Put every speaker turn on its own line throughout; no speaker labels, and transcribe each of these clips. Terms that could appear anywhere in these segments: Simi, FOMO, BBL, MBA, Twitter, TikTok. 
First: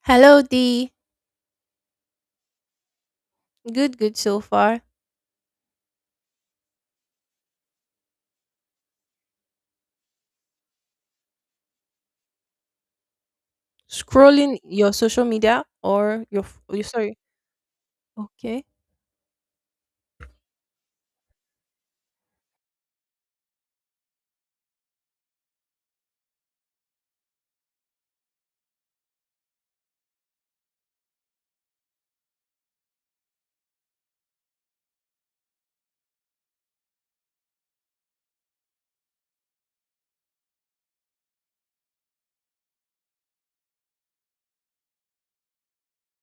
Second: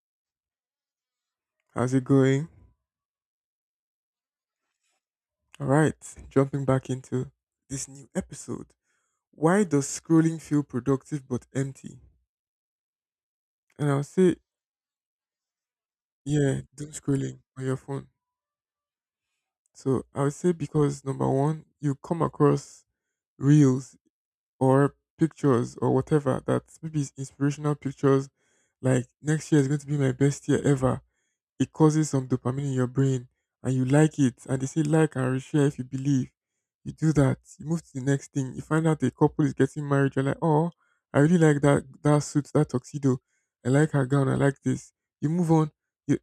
Hello, D.
How's it going?
Good, good so far.
All right, jumping back into this new episode. Why does scrolling feel productive but empty? And I'll say,
Scrolling your social media or your,
yeah,
f- oh,
doom
sorry.
scrolling on your phone.
Okay.
So I would say because number one, you come across reels or pictures or whatever that maybe is inspirational pictures like next year is going to be my best year ever, it causes some dopamine in your brain and you like it, and they say like and share if you believe. You do that, you move to the next thing, you find out a couple is getting married. You're like, oh, I really like that, that suit, that tuxedo. I like her gown, I like this. You move on. you,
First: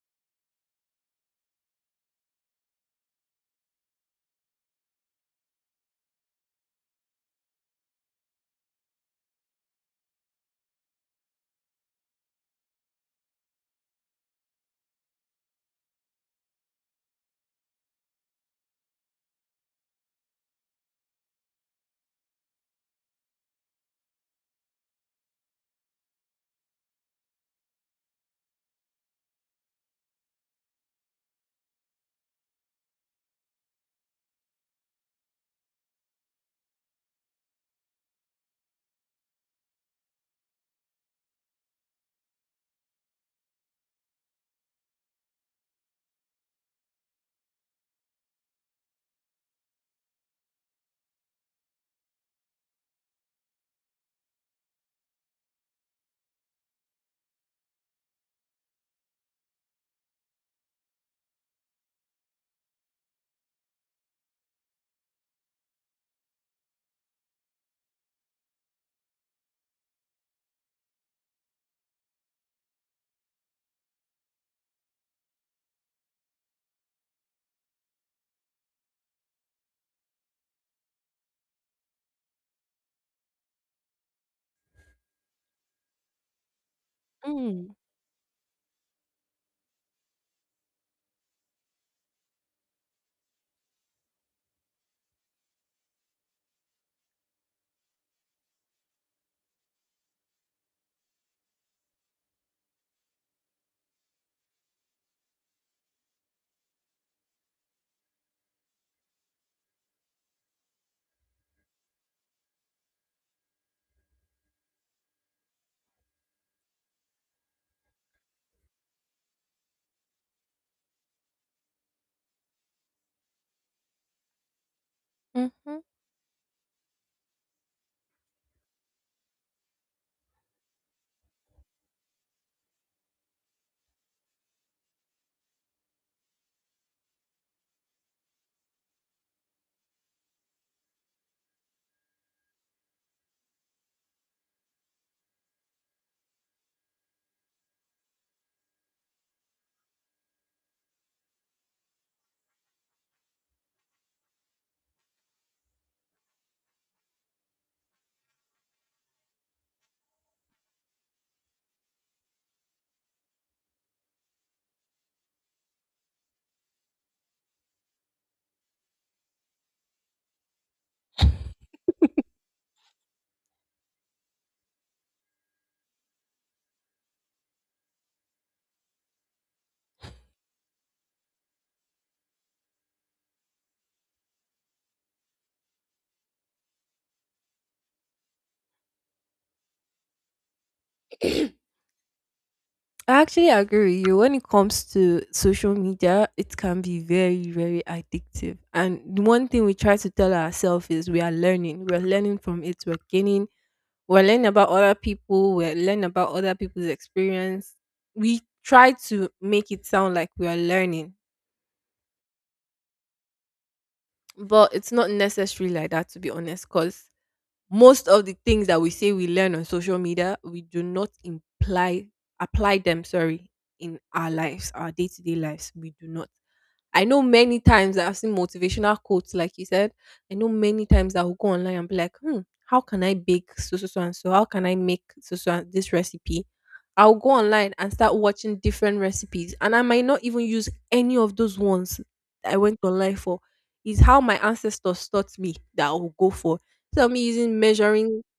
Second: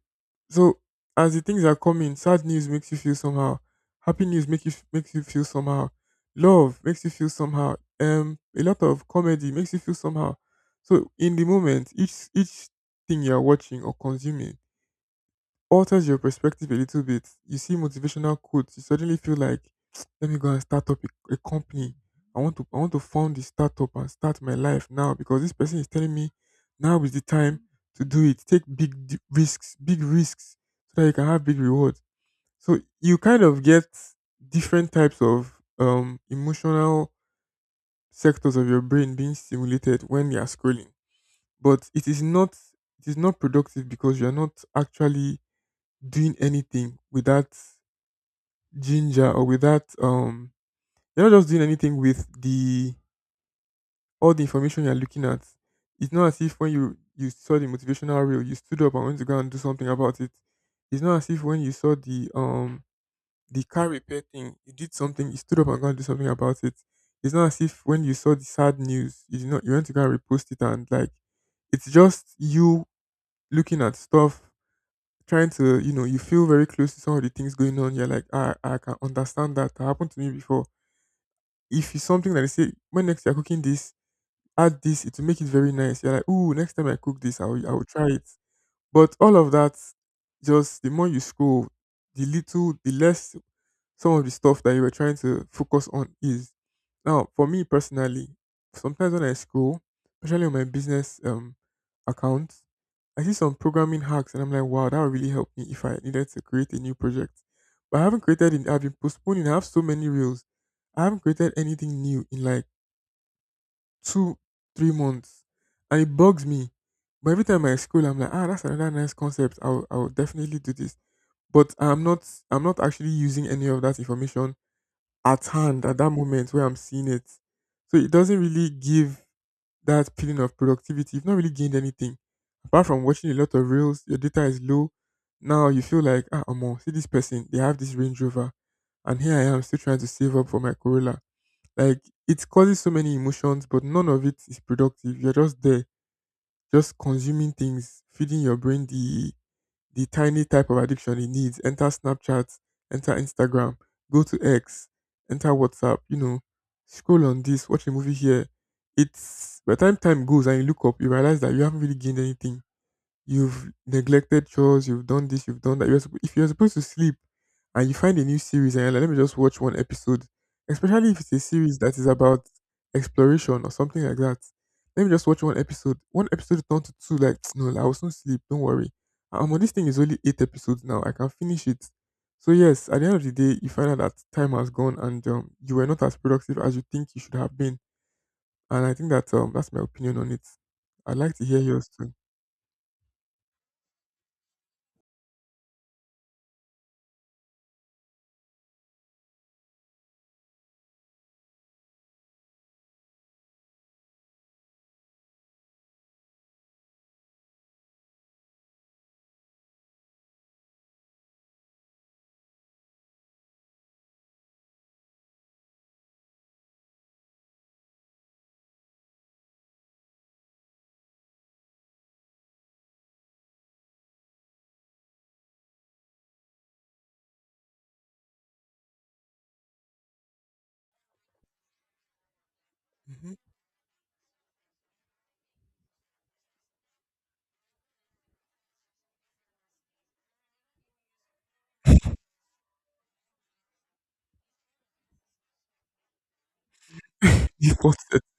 so as the things are coming, sad news makes you feel somehow, happy news makes you feel somehow, love makes you feel somehow, a lot of comedy makes you feel somehow. So in the moment, each thing you're watching or consuming alters your perspective a little bit. You see motivational quotes, you suddenly feel like, let me go and start up a company. I want to found this startup and start my life now because this person is telling me now is the time to do it. Take big risks, so that you can have big rewards. So you kind of get different types of emotional sectors of your brain being stimulated when you are scrolling. But it is not productive because you are not actually doing anything without ginger or without, you're not just doing anything with the all the information you're looking at. It's not as if when you saw the motivational reel, you stood up and went to go and do something about it. It's not as if when you saw the car repair thing, you did something, you stood up and go and do something about it. It's not as if when you saw the sad news, you did not, you went to go and repost it and like, it's just you looking at stuff, trying to, you feel very close to some of the things going on. You're like, ah, I can understand that. That happened to me before. If it's something that they say, when next you're cooking this, add this, it will make it very nice. You're like, ooh, next time I cook this, I will, I
Mm.
will try it. But all of that, just the more you scroll, the little, the less some of the stuff that you were trying to focus on is. Now, for me personally, sometimes when I scroll, especially on my business accounts, I see some programming hacks and I'm like, wow, that would really help me if I needed to create a new project. But I haven't created it, I've been postponing, I have so many reels. I haven't created anything new in like two, 3 months. And it bugs me. But every time I scroll, I'm like, ah, that's another nice concept. I'll definitely do this. But I'm not actually using any of that information at
Mm-hmm.
hand at that moment where I'm seeing it. So it doesn't really give that feeling of productivity. You've not really gained anything apart from watching a lot of reels. Your data is low. Now you feel like, ah, Amo, see this person, they have this Range Rover, and here I am still trying to save up for my Corolla. Like, it causes so many emotions, but none of it is productive. You're just there, just consuming things, feeding your brain the tiny type of addiction it needs. Enter Snapchat, enter Instagram, go to X, enter WhatsApp, you know, scroll on this, watch a movie here. It's by the time goes and you look up, you realize that you haven't really gained anything. You've neglected chores, you've done this, you've done that. If you're supposed to sleep and you find a new series and you're like, let me just watch one episode, especially if it's a series that is about exploration or something like that. Let me just watch one episode. One episode turned to two, like, no, I will soon sleep, don't worry. This thing is only eight episodes now. I can finish it. So yes, at the end of the day, you find out that time has gone and, you were not as productive as you think you should have been. And I think that, that's my opinion on it. I'd like to hear yours too.
I actually agree with you. When it comes to social media, it can be very, very addictive. And the one thing we try to tell ourselves is we are learning. We're learning from it. We're gaining. We're learning about other people. We're learning about other people's experience. We try to make it sound like we are learning. But it's not necessary like that, to be honest, because most of the things that we say we learn on social media, we do not imply apply them. Sorry, in our lives, our day to day lives, we do not. I know many times that I've seen motivational quotes, like you said. I know many times I will go online and be like, hmm, how can I
Hmm.
bake so, so, so, and so? How can I make so, so, and this recipe? I'll go online and start watching different recipes, and I might not even use any of those ones that I went online for. Is how my ancestors taught me that I will go for. Instead of me using measuring,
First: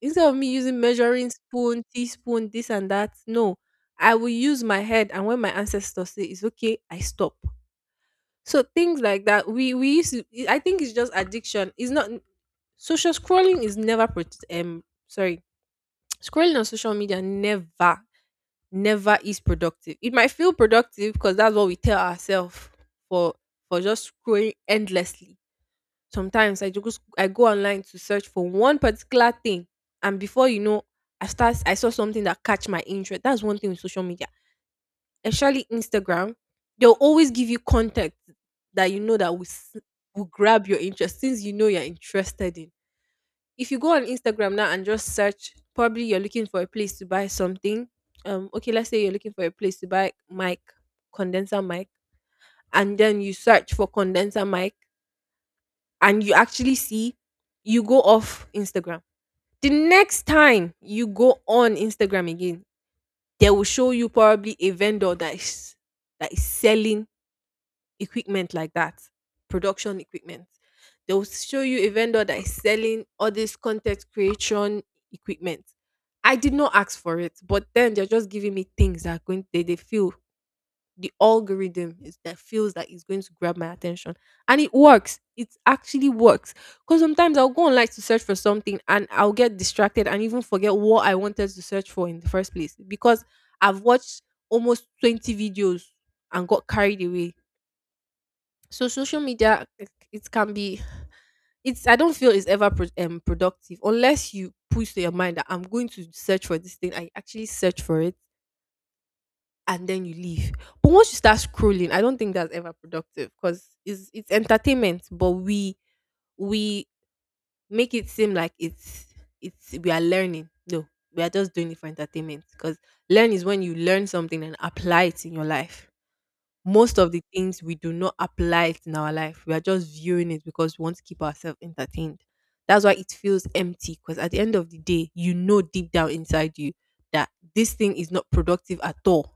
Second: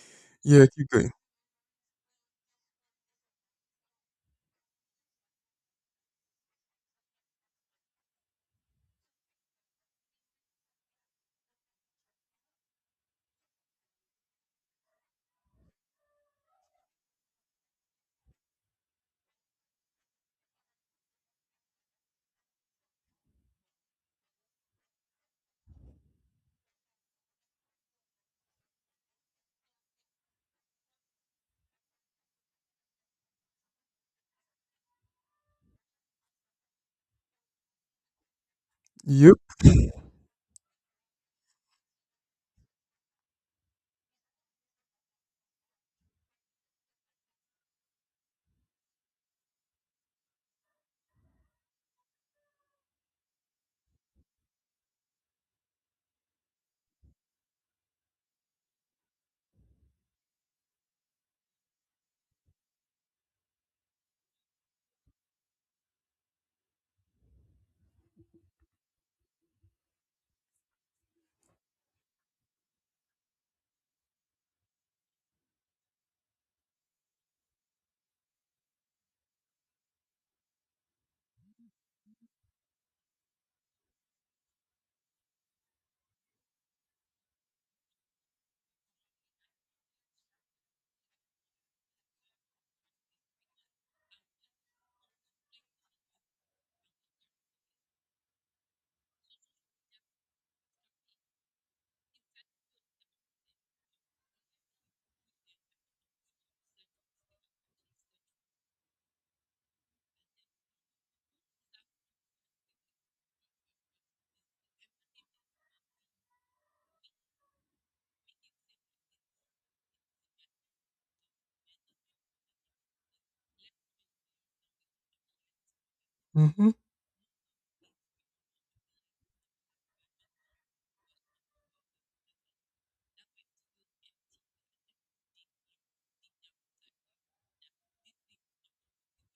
instead of me
Yeah,
using
keep going.
measuring spoon, teaspoon, this and that, no, I will use my head. And when my ancestors say it's okay, I stop. So things like that, we used to, I think it's just addiction. It's not social scrolling is never pro- sorry scrolling on social media never is productive. It might feel productive because that's what we tell ourselves for for just scrolling endlessly. Sometimes I go online to search for one particular thing, and before you know, I saw something that catch my interest. That's one thing with social media, especially Instagram, they'll always give you content that you know that
Yep.
will will grab your interest, things you know you're interested in. If you go on Instagram now and just search, probably you're looking for a place to buy something. Okay, let's say you're looking for a place to buy mic, condenser mic, and then you search for condenser mic and you actually see you go off Instagram. The next time you go on Instagram again, they will show you probably a vendor that is selling equipment like that, production equipment. They will show you a vendor that is selling all this content creation equipment. I did not ask for it, but then they're just giving me things that are going they feel the algorithm is that feels that is going to grab my attention. And it works. It actually works. Because sometimes I'll go online to search for something and I'll get distracted and even forget what I wanted to search for in the first place. Because I've watched almost 20 videos and got carried away, so social media it can be, it's I don't feel it's ever pro- productive unless you push to your mind that I'm going to search for this thing, I actually search for it and then you leave. But once you start scrolling I don't think that's ever productive, because it's entertainment, but we make it seem like it's we are learning. No, we are just doing it for entertainment, because learn is when you learn something and apply it in your life.
Mm-hmm.
Most of the things we do not apply it in our life. We are just viewing it because we want to keep ourselves entertained. That's why it feels empty, because at the end of the day, you know deep down inside you that this thing is not productive at all.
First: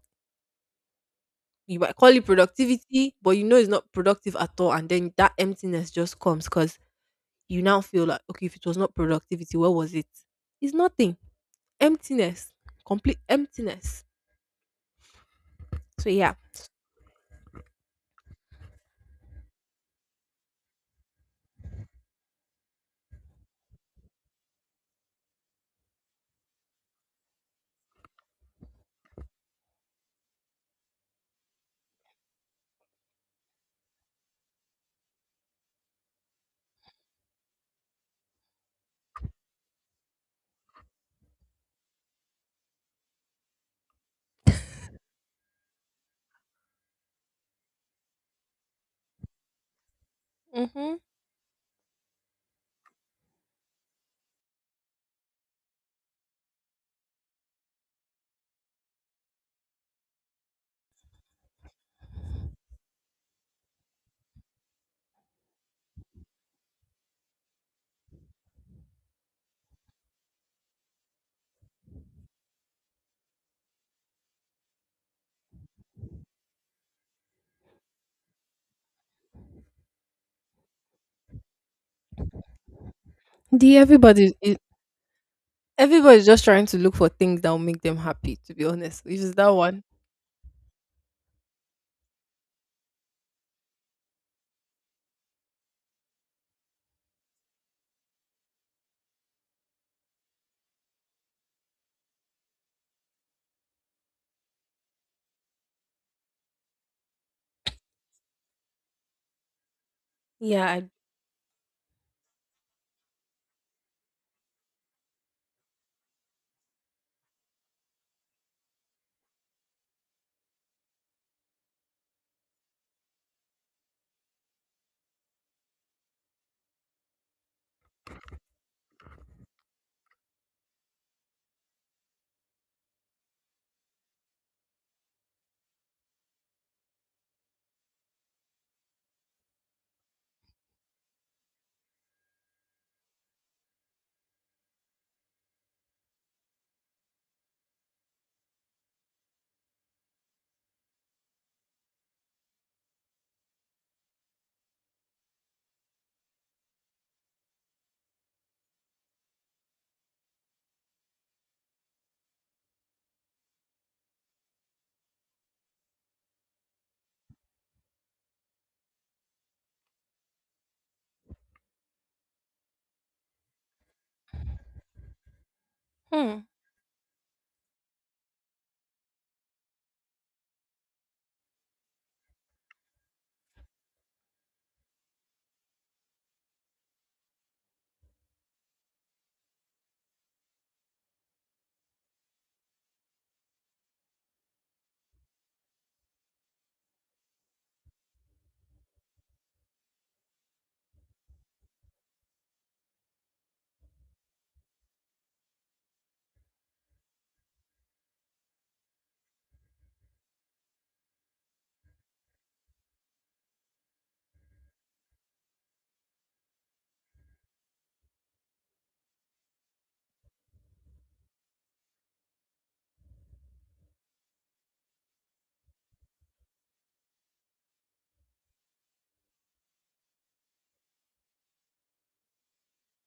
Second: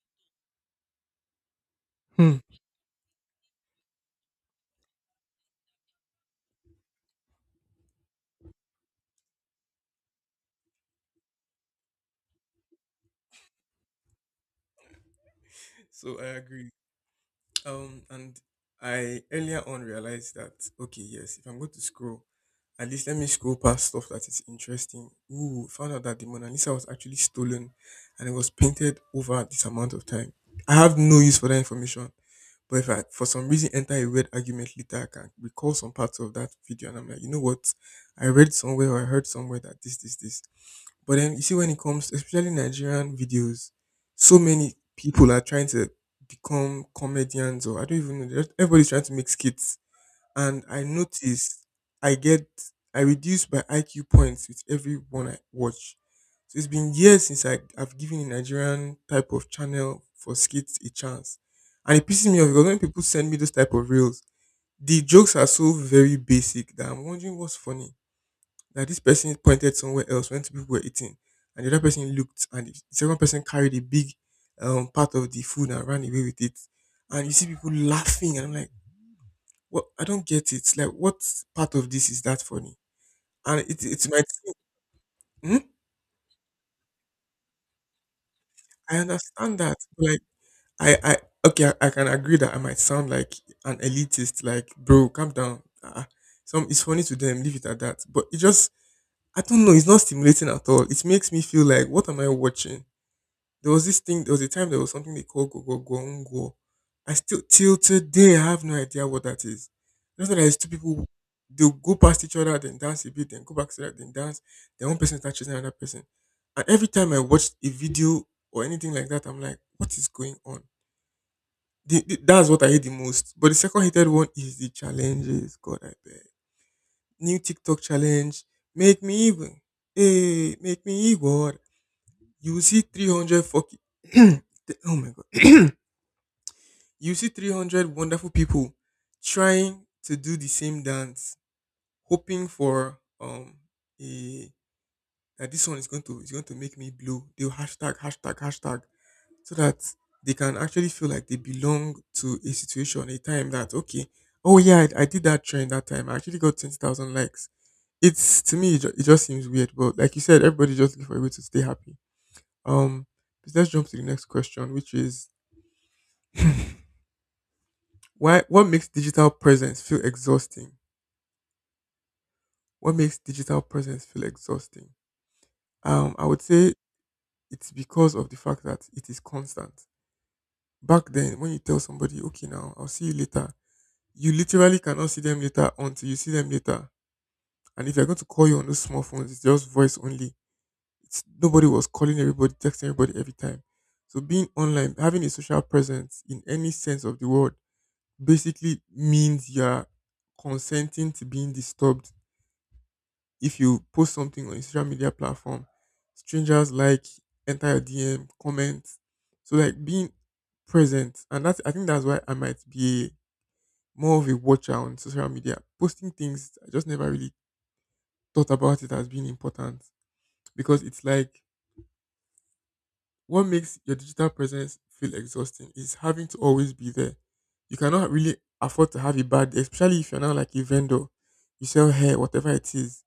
You might call it
Hmm.
productivity, but you know it's not productive at all. And then that emptiness just comes because you now feel like, okay, if it was not productivity, where was it? It's nothing. Emptiness. Complete emptiness. So
So I
yeah.
agree. And I earlier on realized that, okay, yes, if I'm going to scroll, at least let me scroll past stuff that is interesting. Ooh, found out that the Mona Lisa was actually stolen, and it was painted over this amount of time. I have no use for that information. But if I, for some reason, enter a weird argument later, I can recall some parts of that video, and I'm like, you know what? I read somewhere or I heard somewhere that this, this, this. But then you see when it comes, especially Nigerian videos, so many people are trying to become comedians or I don't even know. They're just, everybody's trying to make skits, and I
Mm-hmm.
notice I get, I reduce my IQ points with every one I watch. So it's been years since I've given a Nigerian type of channel for skits a chance, and it pisses me off because when people send me those type of reels, the jokes are so very basic that I'm wondering what's funny, that this person pointed somewhere else when two people were eating, and the other person looked, and the second person carried a big, part of the food and ran away with it. And you see people laughing, and I'm like, "What? I don't get it. Like, what part of this is that funny?" And
The
it might
everybody
seem, hmm?
Everybody's just trying to look for things that will make them happy, to be
I
honest. Which is that
understand that,
one.
but like, I okay, I can agree that I might sound like an elitist, like, bro, calm down. Some, it's funny to them, leave it at that. But it just, I don't know, it's not stimulating at all. It makes me feel like, what am I watching? There was this thing, there was a time there was something they called Gogogongwo. I still, till today, I have no idea what that is. That's why there's two
Yeah,
people, they'll go past each other, then dance a bit, then go back to that, then dance. Then one person touches another person. And every time I watch a video or anything like that, I'm like, what is going on? The, that's what I hate the most. But the second hated one is the challenges. God, I beg. New TikTok challenge. Make me evil. Hey, make me evil. You will see 300 fucking. th- oh my God. You see 300 wonderful people trying to do the same dance, hoping for, a that this one is going to make me blue. They'll hashtag hashtag hashtag so that they can actually feel like they belong to a situation, a time that, okay, oh yeah, I did that trend that time. I actually got 20,000 likes. It's, to me, it just seems weird, but like you said, everybody just looking for a way to stay happy. Um, let's jump to the next question, which is, why? What makes digital presence feel exhausting? What makes digital presence feel exhausting?
I,
I
Hmm.
would say it's because of the fact that it is constant. Back then, when you tell somebody, "Okay, now I'll see you later," you literally cannot see them later until you see them later. And if they're going to call you on those small phones, it's just voice only. Nobody was calling everybody, texting everybody every time. So being online, having a social presence in any sense of the word, basically means you're consenting to being disturbed. If you post something on a social media platform, strangers like enter your DM, comment. So like being present, and that's, I think that's why I might be more of a watcher on social media. Posting things, I just never really thought about it as being important, because it's like, what makes your digital presence feel exhausting is having to always be there. You cannot really afford to have a bad day, especially if you're now like a vendor. You sell hair, whatever it is,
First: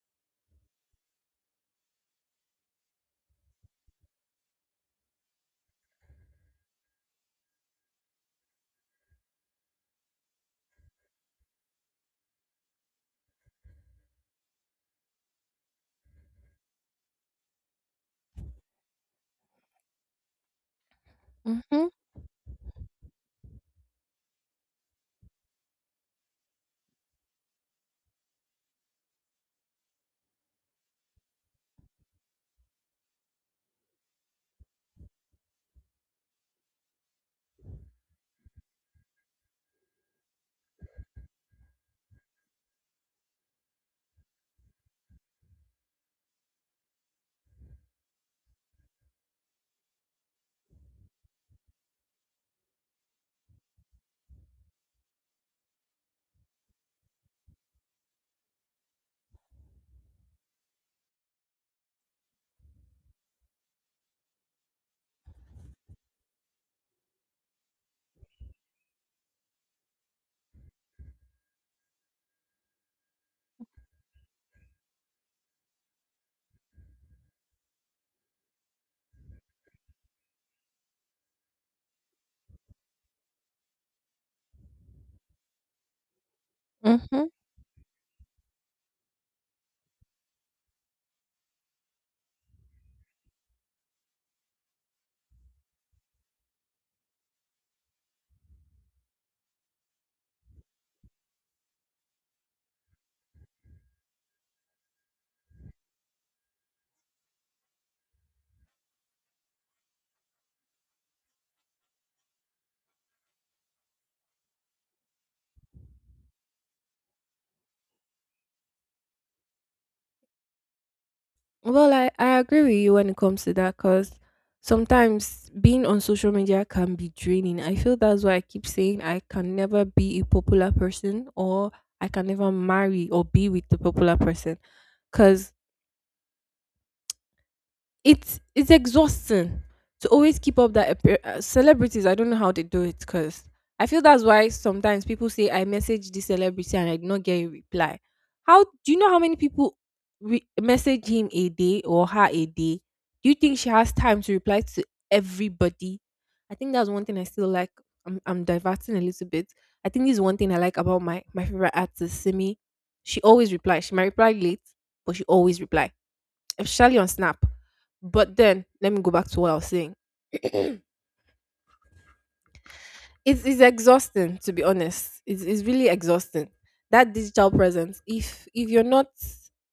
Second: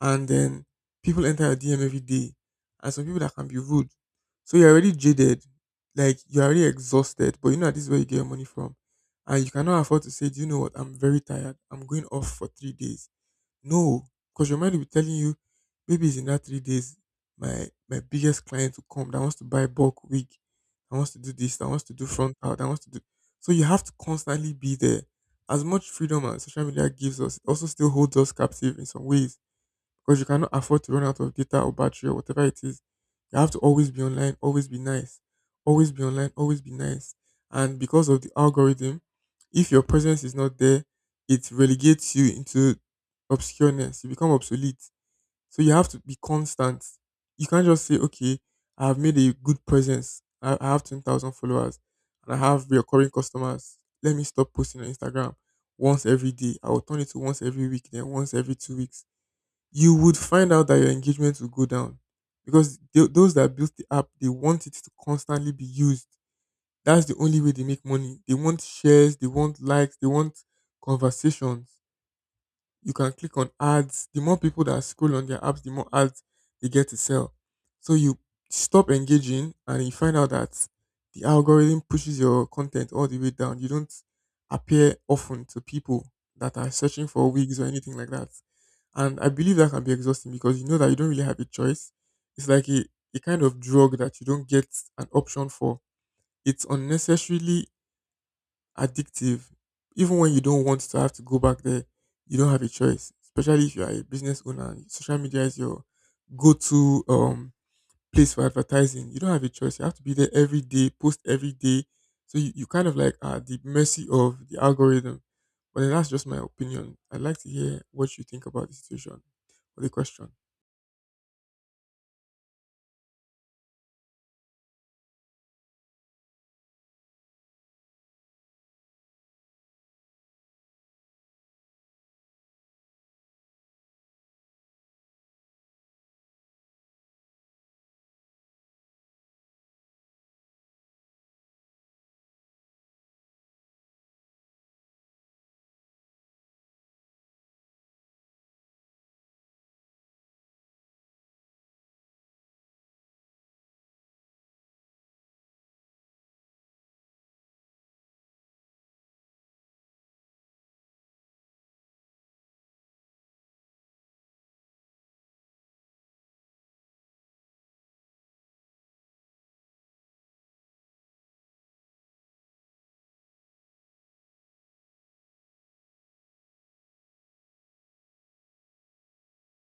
and then people enter your DM every day, and some people, that can be rude. So you're already jaded, like you're already exhausted, but you know that this is where you get your money from, and you cannot afford to say, "Do you know what? I'm very tired. I'm going off for 3 days." No, because your mind will be telling you, maybe it's in that 3 days, my biggest client will come that wants to buy bulk wig, that wants to do this, that wants
Mm-hmm.
to do frontal, that wants to do. So you have to constantly be there. As much freedom as social media gives us, it also still holds us captive in some ways because you cannot afford to run out of data or battery or whatever it is. You have to always be online, always be nice, always be online, always be nice. And because of the algorithm, if your presence is not there, it relegates you into obscureness. You become obsolete. So you have to be constant. You can't just say, okay, I have made a good presence. I have 10,000 followers and I have recurring customers. Let me stop posting on Instagram once every day. I will turn it to once every week, then once every 2 weeks. You would find out that your engagement will go down because those that built the app, they want it to constantly be used. That's the only way they make money. They want shares, they want likes, they want conversations, you can click on ads. The more people that scroll on their apps, the more ads they get to sell. So you stop engaging and you find out that the algorithm pushes your content all the way down. You don't appear often to people that are searching
Mm-hmm.
for wigs or anything like that. And I believe that can be exhausting because you know that you don't really have a choice. It's like a kind of drug that you don't get an option for. It's unnecessarily addictive. Even when you don't want to have to go back there, you don't have a choice. Especially if you are a business owner, social media is your go-to place for advertising. You don't have a choice. You have to be there every day, post every day. So you kind of like are at the mercy of the algorithm. But then that's just my opinion. I'd like to hear what you think about the situation or the question.
Well, I agree with you when it comes to that because sometimes being on social media can be draining. I feel that's why I keep saying I can never be a popular person, or I can never marry or be with the popular person, because it's exhausting to always keep up that celebrities, I don't know how they do it, because I feel that's why sometimes people say I message this celebrity and I did not get a reply. How do you know how many people message him a day or her a day? Do you think she has time to reply to everybody? I think that's one thing I still like, I'm diverting a little bit. I think this is one thing I like about my favorite artist Simi. She always replies. She might reply late, but she always reply, especially on Snap. But then let me go back to what I was saying. it's, it's exhausting, to be honest. It's really exhausting. That digital presence. If you're not,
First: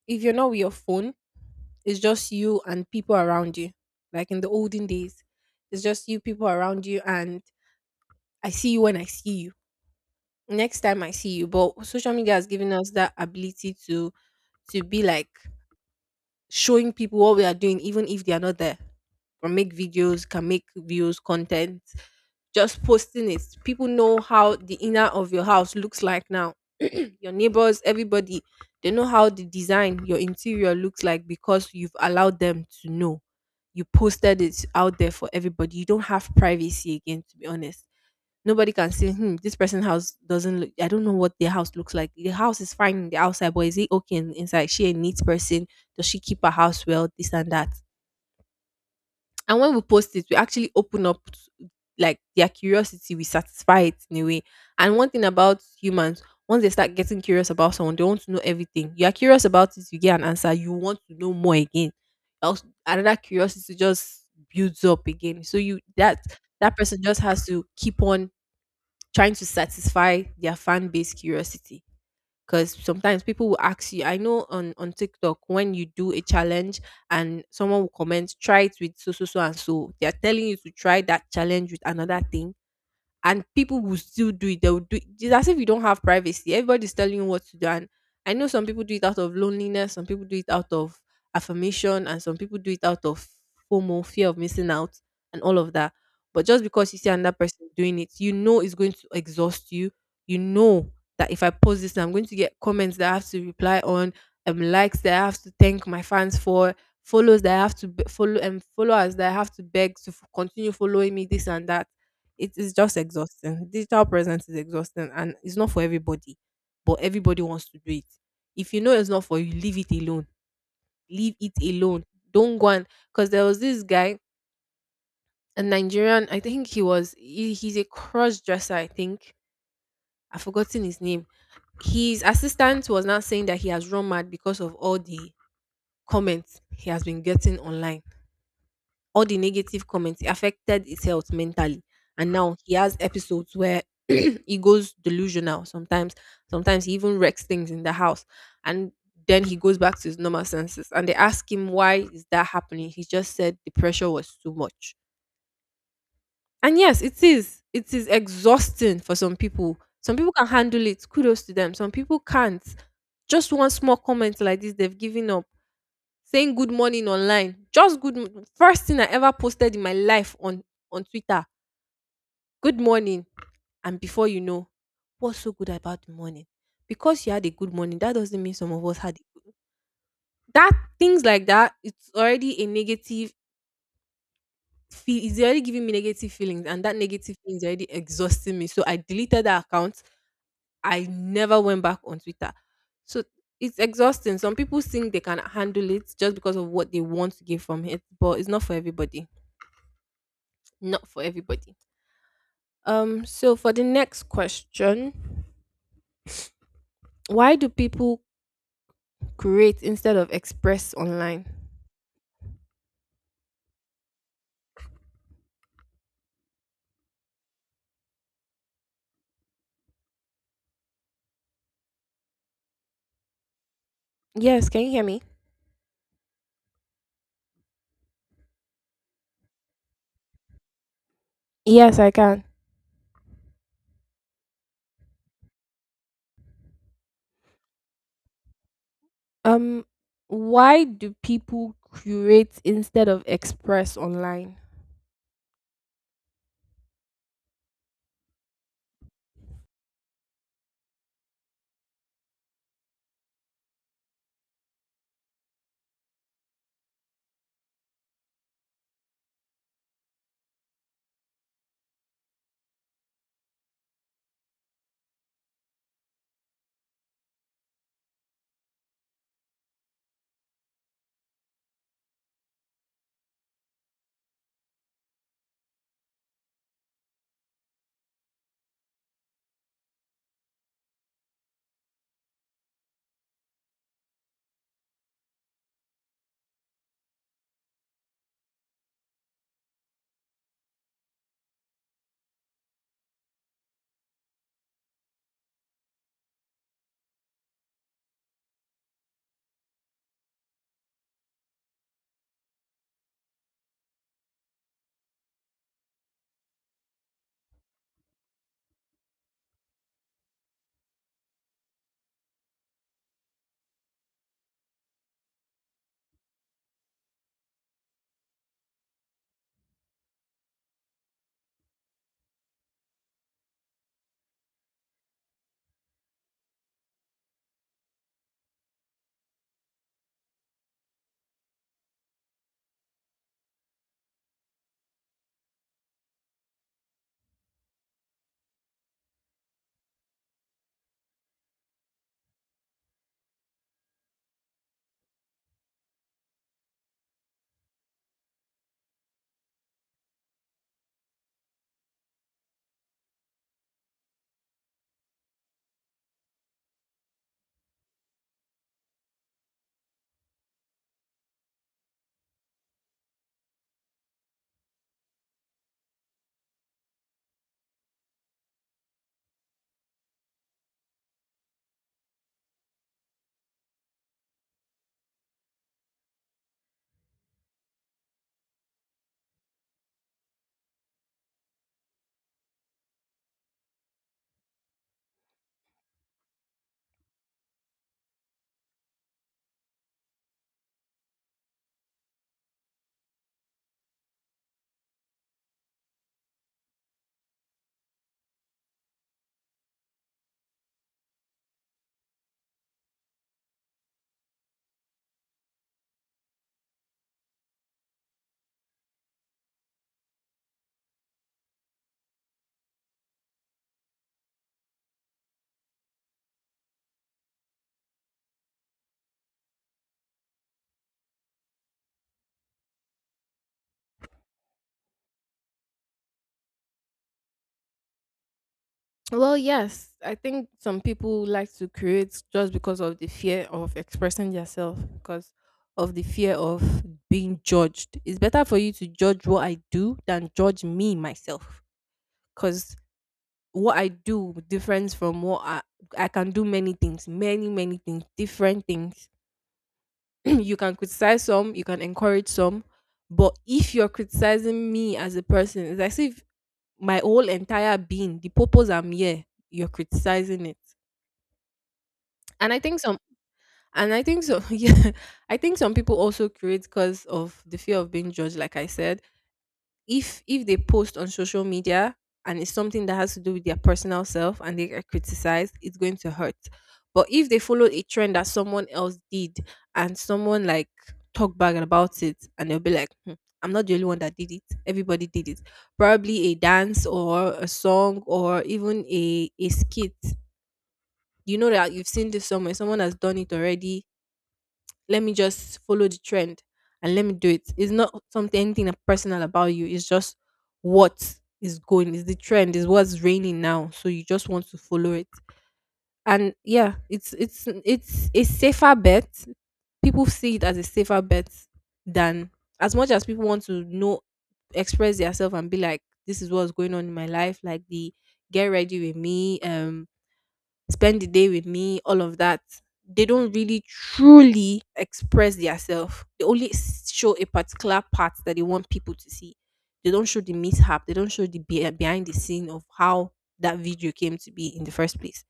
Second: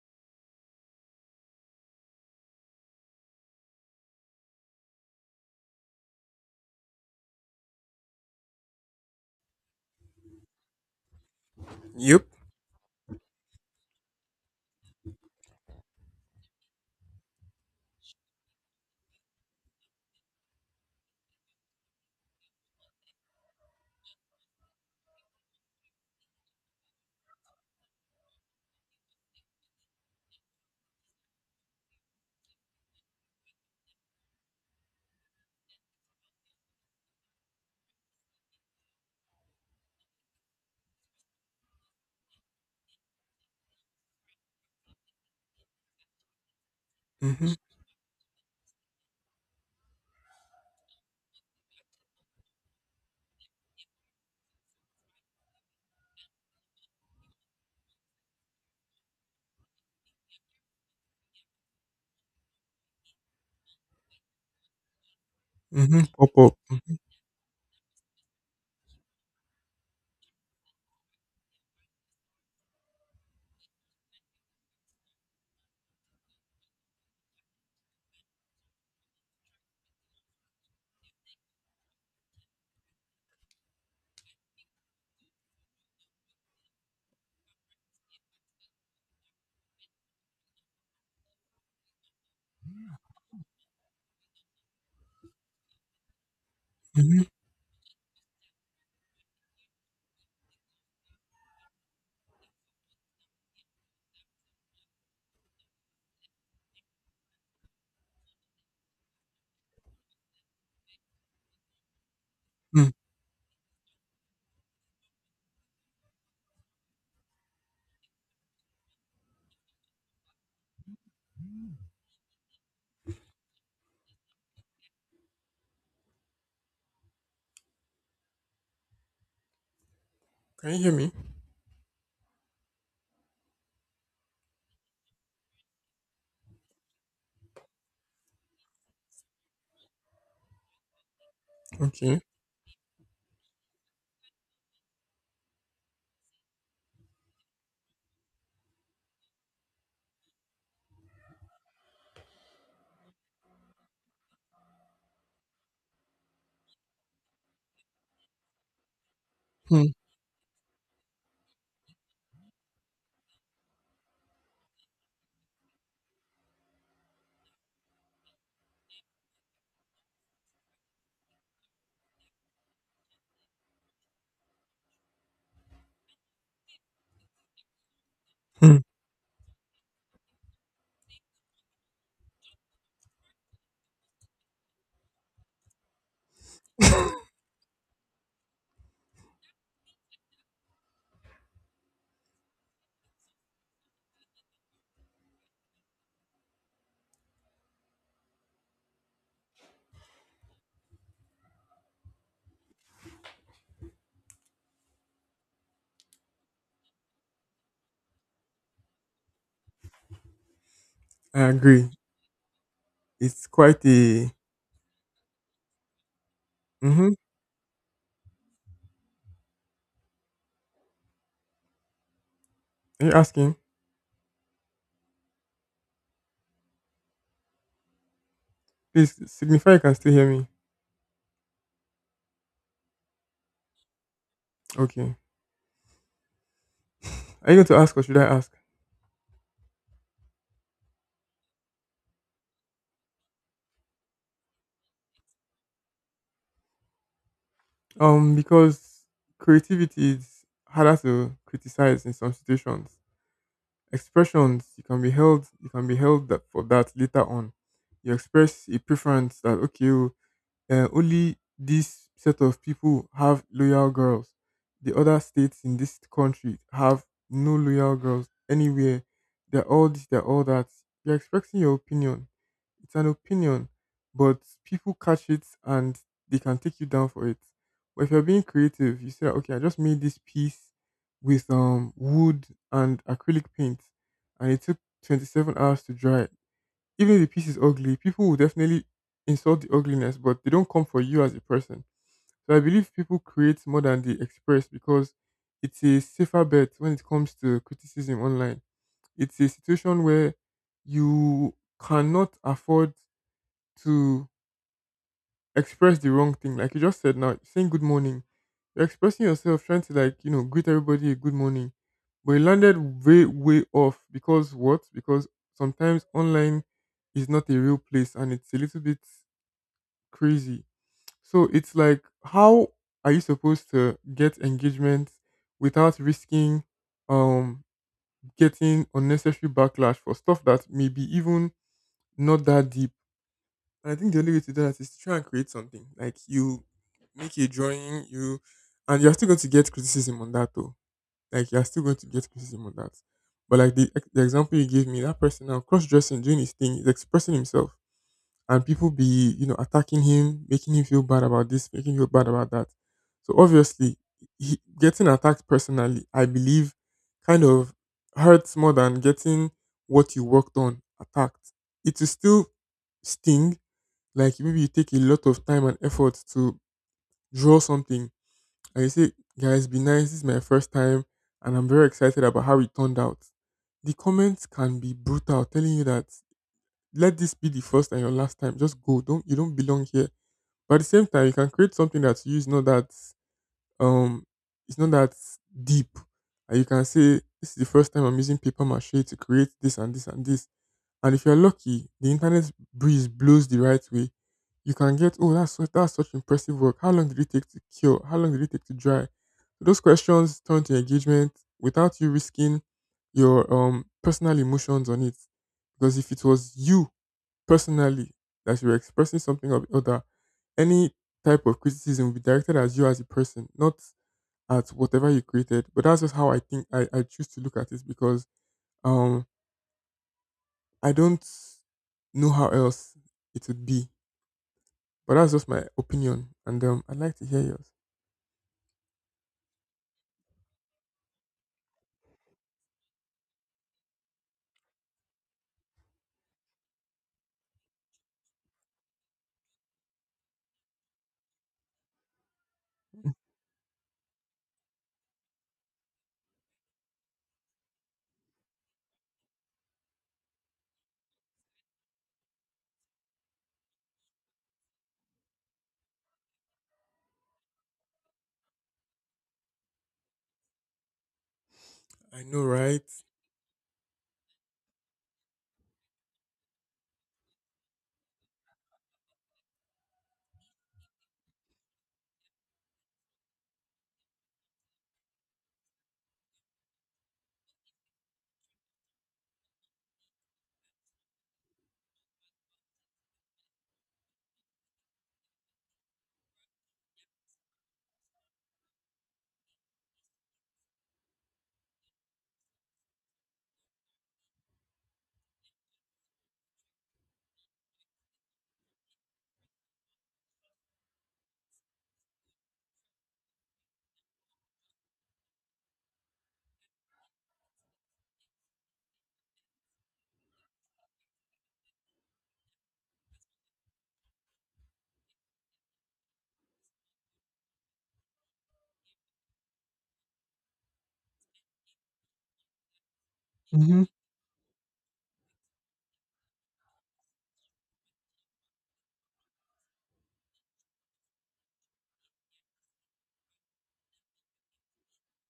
if you're not with your phone, it's just you and people around you. Like in the olden days, it's just you, people around you, and I see you when I see you. Next time I see you. But social
Yep.
media has given us that ability to be like showing people what we are doing, even if they are not there. Can make videos, can make views, content, just posting it. People know how the inner of your house looks like now. your neighbors, everybody, they know how the design, your interior looks like because you've allowed them to know. You posted it out there for everybody. You don't have privacy again, to be honest. Nobody can say, hmm, this person's house doesn't look, I don't know what their house looks like. The house is fine in the outside, but is it okay inside? She a neat person. Does she keep her house well? This and
Mm-hmm.
that. And when we post it, we actually open up like their curiosity, we satisfy it in a way. And one thing about humans, once they start getting curious about someone, they want to know everything. You are curious about it, you get an answer, you want to know more again. Else, another curiosity just builds up again. So you
Mm-hmm.
that
Pop up.
that person just has to keep on trying to satisfy their fan base curiosity, because sometimes people will ask you. I know on TikTok, when you do a challenge and someone will comment, try it with so so so and so, they're telling you to try that challenge with another thing, and people will still do it. They will do it. It's as if you don't have privacy. Everybody's telling you what to do. And I know some people do it out of loneliness, some people do it out of affirmation, and some people do it out of FOMO, fear of missing out, and all of that. But just because you see
Mm-hmm.
another person doing it, you know it's going to exhaust you. You know that if I post this, I'm going to get comments that I have to reply on, likes that I have to thank my fans for, follows that I have to follow, and followers that I have to beg to continue following me, this and that. It is
Mm.
just exhausting. Digital presence is exhausting and it's not for everybody, but everybody wants to do it. If you know it's not for you, leave it alone. Leave it alone. Don't go on. Because there was this guy, a Nigerian, I think he was he's a cross dresser, I think. I've
Can you
forgotten
hear
his
me?
name. His assistant was now saying that he has run mad because of all the comments he has been getting online, all the negative comments. It affected his health mentally.
Okay.
And now he has episodes where he goes delusional sometimes. Sometimes he even wrecks things in the house. And then he goes back to his normal senses. And they ask him, why is that happening? He just said the pressure was too much. And yes, it is. It is exhausting for some people.
Hmm.
Some people can handle it. Kudos to them. Some people can't. Just one small comment like this, they've given up saying good morning online. Just first thing I ever posted in my life on Twitter. Good morning, and before you know, what's so good about the morning? Because you had a good morning, that doesn't mean some
Hmm.
of us had. That things like that, it's already a negative. It's already giving me negative feelings, and that negative feeling is already exhausting me. So I deleted that account. I never went back on Twitter. So it's exhausting. Some people think they can handle it just because of what they want to get from it, but it's not for everybody. Not for everybody. So for the next question, why do people create instead of express
I
online?
agree. It's quite a. Mhm. Are you asking?
Yes, can you hear me?
Please signify you can still hear me.
Yes, I can.
Okay. Are you going to ask or should I ask?
Um, why do people curate instead of express online?
Because creativity is harder to criticize in some situations. Expressions you can be held, you can be held that for that later on. You express a preference that okay, oh, only this set of people have loyal girls. The other states in this country have no loyal girls anywhere. They're all this, they're all that. You're expressing your opinion. It's an opinion, but people catch it and they can take you down for it. But if you're being creative, you say, okay, I just made this piece with wood and acrylic paint, and it took 27 hours to dry. Even if the piece is ugly, people will definitely insult the ugliness, but they don't come for you as a person. So I believe people create more than they express because it's a safer bet when it comes to criticism online. It's a situation where you cannot afford to express the wrong thing. Like you just said now, saying good morning. You're expressing yourself, trying to, like, you know, greet everybody a good morning. But it landed way, way off because what? Because sometimes online is not a real place and it's a little bit crazy. So it's like, how are you supposed to get engagement without risking um getting unnecessary backlash for stuff that maybe even not that deep? And I think the only way to do that is to try and create something. Like you make a drawing, you and you're still going to get criticism on that though. Like you're still going to get criticism on that. But like the example you gave me, that person now cross dressing, doing his thing, is expressing himself. And people be, you know, attacking him, making him feel bad about this, making him feel bad about that. So obviously, he, getting attacked personally, I believe, kind of hurts more than getting what you worked on attacked. It will still sting, like maybe you take a lot of time and effort to draw something and you say, guys, be nice, this is my first time and I'm very excited about how it turned out. The comments can be brutal, telling you that let this be the first and your last time. Just go. Don't You don't belong here. But at the same time, you can create something that's used, not that um, it's not that deep. And you can say, this is the first time I'm using paper mache to create this and this and this. And if you're lucky, the internet breeze blows the right way. You can get, oh, that's such impressive work. How long did it take to cure? How long did it take to dry? So those questions turn to engagement without you risking your personal emotions on it. Because if it was you personally that you were expressing something or the other, any type of criticism would be directed as you as a person, not at whatever you created. But that's just how I think I choose to look at it because um I don't know how else it would be. But that's just my opinion. And I'd like to hear yours.
Well, yes, I think some people like to create just because of the fear of expressing themselves, because of the fear of being judged. It's better for you to judge what I do than judge me myself, because what I do differs from what I can do many things, many things, different things. You can criticize some, you can encourage some, but if you're criticizing me as a person, it's as if my whole entire being, the purpose I'm here, you're criticizing it.
I know,
And I think
right?
some and I think so, yeah, I think some people also create because of the fear of being judged, like I said. If they post on social media and it's something that has to do with their personal self and they get criticized, it's going to hurt. But if they follow a trend that someone else did and someone like talk back about it, and they'll be like, "Hmm, I'm not the only one that did it. Everybody did it. Probably a dance or a song or even a skit, you know, that you've seen this somewhere, someone has done it already, let me just follow the trend and let me do it." It's not something anything personal about you. It's just what is going. Is the trend. Is what's raining now. So you just want to follow it. And yeah, it's a safer bet. People see it as a safer bet than as much as people want to know, express themselves and be like, this is what's going on in my life. Like the get ready with me. Spend the day with me, all of that. They don't really
Mm-hmm.
truly express themselves. They only show a particular part that they want people to see. They don't show the mishap. They don't show the behind the scene of how that video came to be in the first place.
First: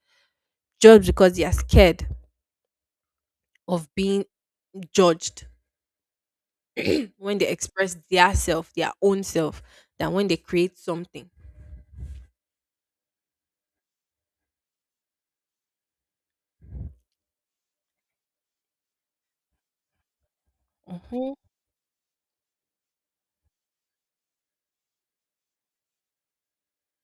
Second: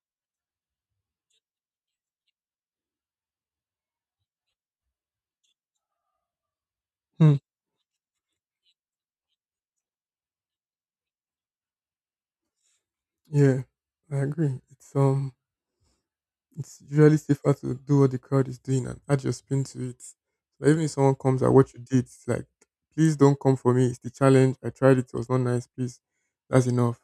Just because they are scared of being judged
Hmm.
when they express their self, their own self, than when they create something.
Yeah, I agree. It's it's usually safer to do what the crowd is doing and add your spin to it. So even if someone
Mm-hmm.
comes at what you did, it's like, please don't come for me. It's the challenge. I tried it. It was not nice. Please. That's enough.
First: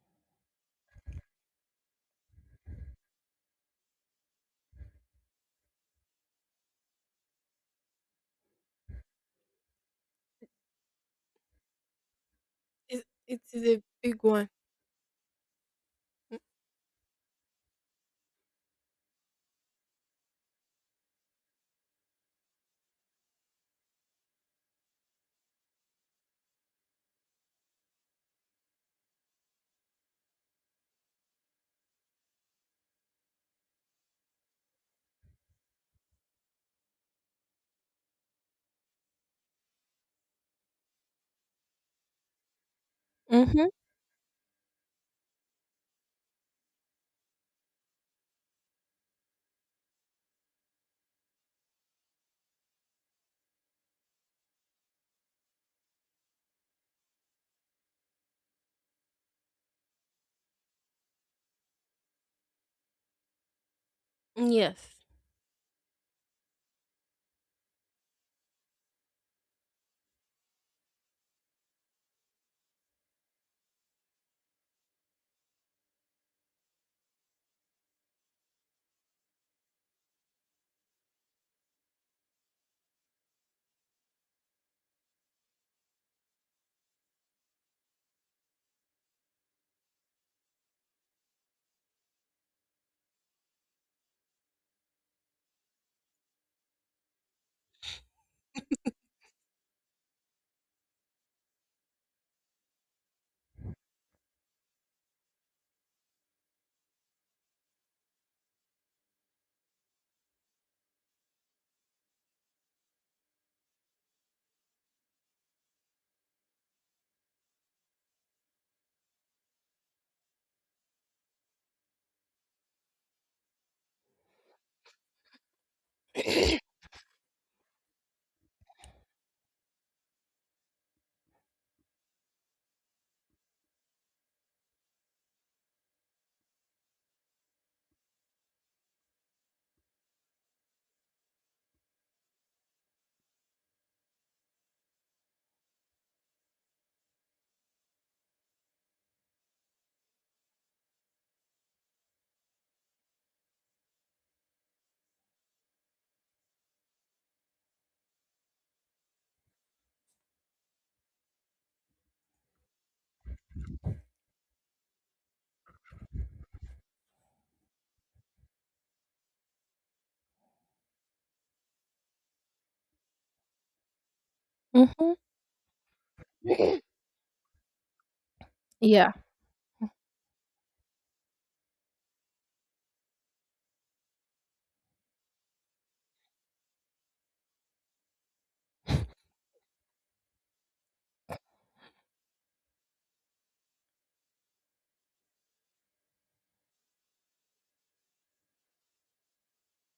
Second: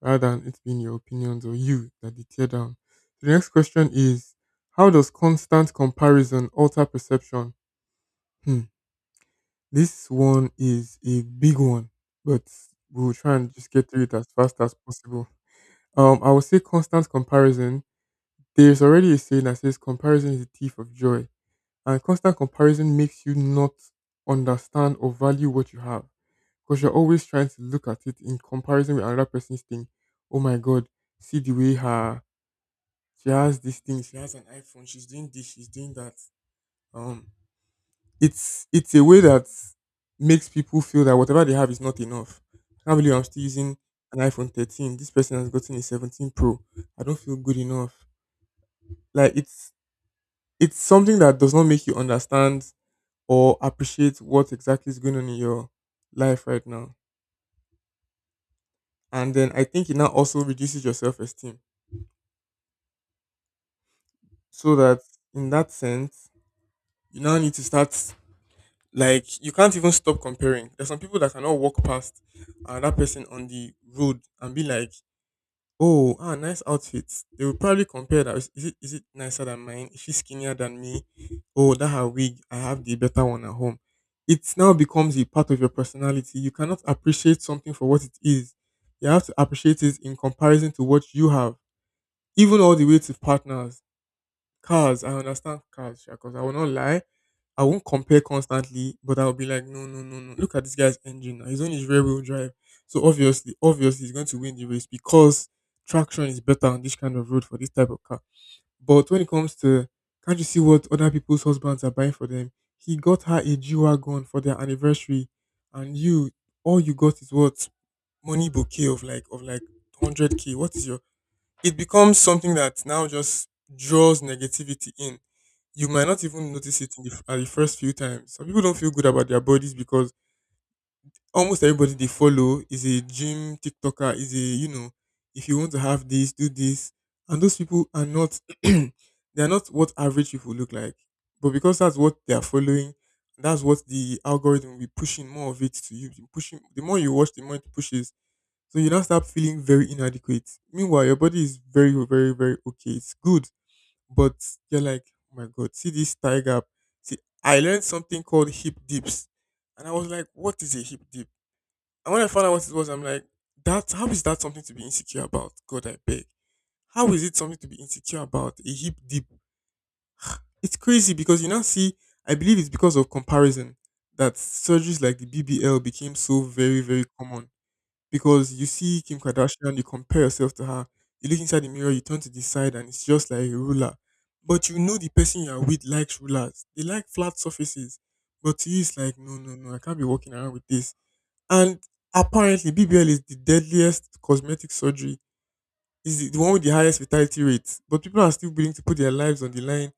Rather than it being your opinions or you that they tear down. So the next question is, how does constant comparison alter perception? Hmm. This one is a big one, but
It,
we'll try
it
and
is
just
a
get through it
big
as
one.
fast as possible. I would say constant comparison, there's already a saying that says comparison is the thief of joy. And constant comparison makes you not understand or value what you have. Because you're always trying to look at it in comparison with another person's thing. Oh my god, see the way her, she has this thing, she has an iPhone, she's doing this, she's doing that. Um it's a way that makes people feel that whatever they have is not enough. I can't believe I'm still
Mm-hmm.
using an iPhone 13. This person has gotten a 17 Pro. I don't feel good enough. Like it's something that does not make you understand or appreciate what exactly is going on in your life right now. And then I think it now also reduces your self esteem. So
Yes.
that in that sense, you now need to start, like you can't even stop comparing. There's some people that cannot walk past another person on the road and be like, oh, ah, nice outfit. They will probably compare that. Is it nicer than mine? Is she skinnier than me? Oh, that her wig. I have the better one at home. It now becomes a part of your personality. You cannot appreciate something for what it is. You have to appreciate it in comparison to what you have, even all the way to partners. Cars, I understand cars, because I will not lie. I won't compare constantly, but I'll be like, no, no, no, no. Look at this guy's engine now. He's on his rear wheel drive. So obviously, he's going to win the race because traction is better on this kind of road for this type of car. But when it comes to, can't you see what other people's husbands are buying for them? He got her a G Wagon for their anniversary and you, all you got is what? Money bouquet of hundred K. What is your, it becomes something that now just draws negativity in. You might not even notice it in at the first few times. Some people don't feel good about their bodies because almost everybody they follow is a gym TikToker, is a, you know, if you want to have this, do this. And those people are not, they are not what average people look like. But because that's what they are following, that's what the algorithm will be pushing more of it to you. Pushing, the more you watch, the more it pushes, so you now start feeling very inadequate. Meanwhile, your body is very, very, very okay. It's good. But you're like, oh my God, see this thigh gap. See, I learned something called hip dips. And I was like, what is a hip dip? And when I found out what it was, I'm like, that how is that something to be insecure about? God, I beg. How is it something to be insecure about? A hip dip. It's crazy because you now see, I believe it's because of comparison that surgeries
Mm-hmm.
like the BBL became so very, very common because you see
Yeah.
Kim Kardashian, you compare yourself to her, you look inside the mirror, you turn to the side, and it's just like a ruler. But you know the person you are with likes rulers. They like flat surfaces. But to you, it's like, no, no, no, I can't be walking around with this. And apparently, BBL is the deadliest cosmetic surgery. Is the one with the highest fatality rates. But people are still willing to put their lives on the line.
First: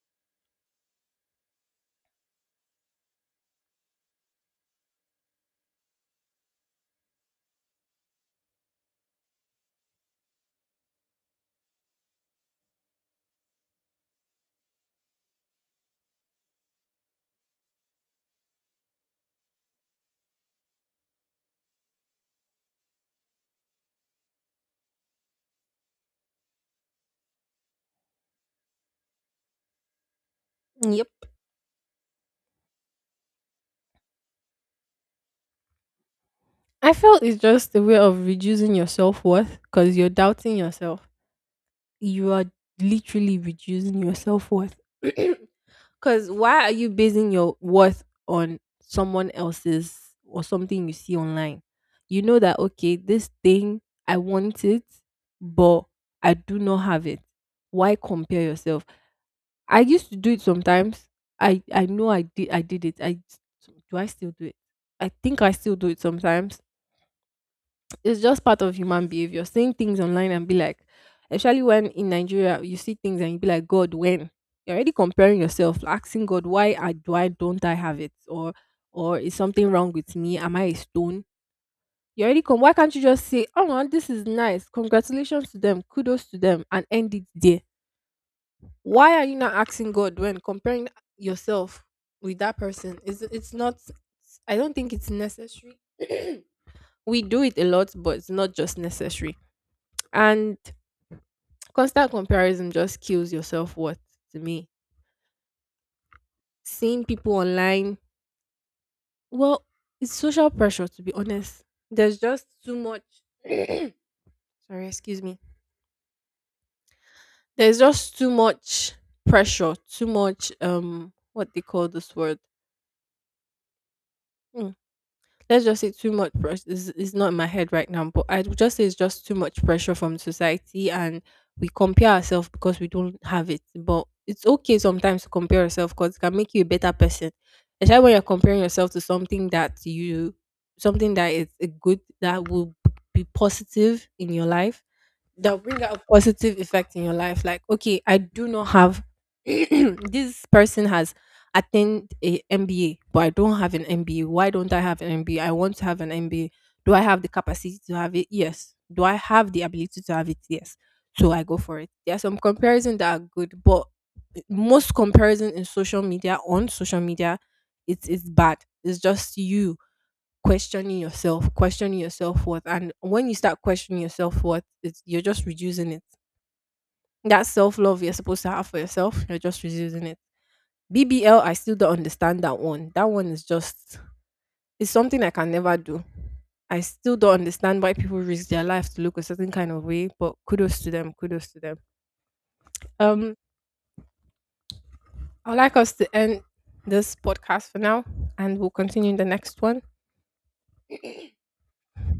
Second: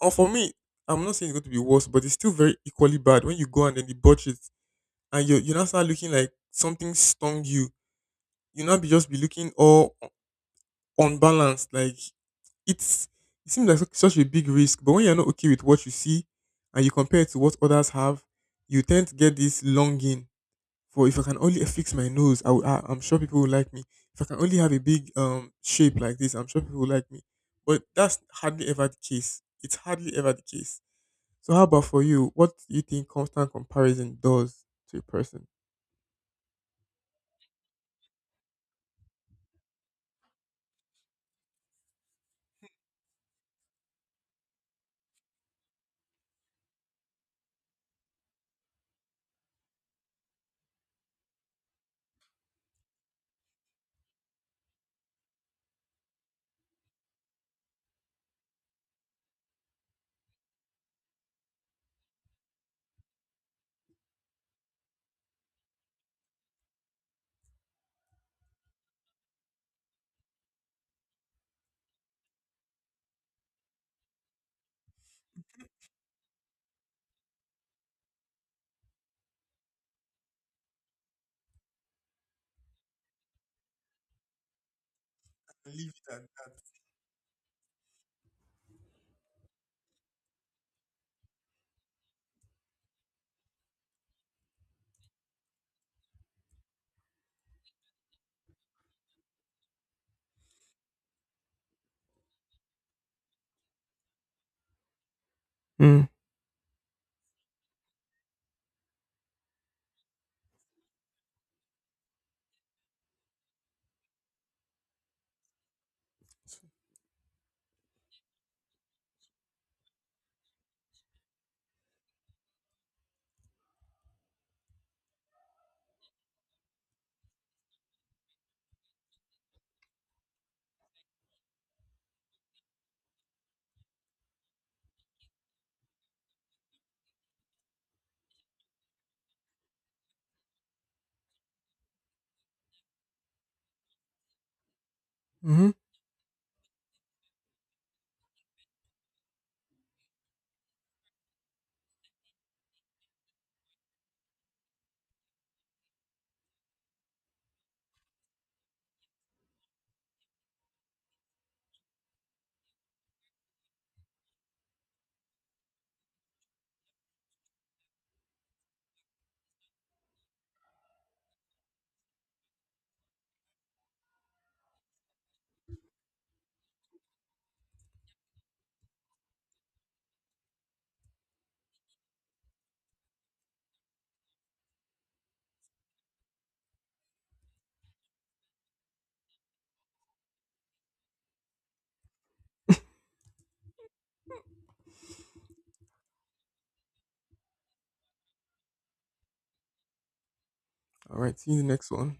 Or for me, I'm not saying it's going to be worse, but it's still very equally bad when you go and then they botch it, and you now start looking like something stung you, you not be just be looking all unbalanced. Like it's, it seems like such a big risk. But when you're not okay with what you see and you compare it to what others have, you tend to get this longing for, if I can only fix my nose, I will, I'm sure people will like me. If I can only have a big shape like this, I'm sure people will like me. But that's hardly ever the case. It's hardly ever the case.
Yep.
So how about for you? What do you think constant comparison does to a person?
I felt it's just a way of reducing your self worth because you're doubting yourself. You are literally reducing your self worth. Because why are you basing your worth on someone else's or something you see online? You know that, okay, this thing, I want it, but I do not have it. Why compare yourself? I used to do it sometimes. I know I did it. I do I still do it? I think I still do it sometimes. It's just part of human behavior. Seeing things online and be like, especially when in Nigeria you see things and you be like, God, when you're already comparing yourself, asking God, why I do I don't I have it, or is something wrong with me? Am I a stone? You already come. Why can't you just say, oh no, this is nice. Congratulations to them.
Leave it at
Kudos to
that.
them, and end it there. Why are you not asking God when comparing yourself with that person? It's not. I don't think it's necessary. We do it a lot, but it's not just necessary, and constant comparison just kills your self worth, to me.
Mm.
Seeing people online, well, it's social pressure, to be honest. There's just too much. Sorry, excuse me. There's just too much pressure, too much what they call this word. Hmm. Let's just say too much pressure, is not in my head right now, but I would just say it's just too much pressure from society, and we compare ourselves because we don't have it. But it's okay sometimes to compare yourself because it can make you a better person. Especially when you're comparing yourself to something that you, something that is a good that will be positive in your life, that will
Mm-hmm.
bring out a positive effect in your life. Like, okay, I do not have this person has attained a MBA, but I don't have an MBA. Why don't I have an MBA? I want to have an MBA. Do I have the capacity to have it? Yes. Do I have the ability to have it? Yes. So I go for it. There are some comparisons that are good, but most comparison in social media, on social media, it's bad. It's just you questioning yourself, questioning your self worth. And when you start questioning your self worth, it's you're just reducing it. That self love you're supposed to have for yourself, you're just reducing it. BBL, I still don't understand that one. That one is just, it's something I can never do. I still don't understand why people risk their life to look a certain kind of way, but kudos to them, kudos to them. Um, I'd like us to end this podcast for now and we'll continue in the next one.
All right. See you in the next one.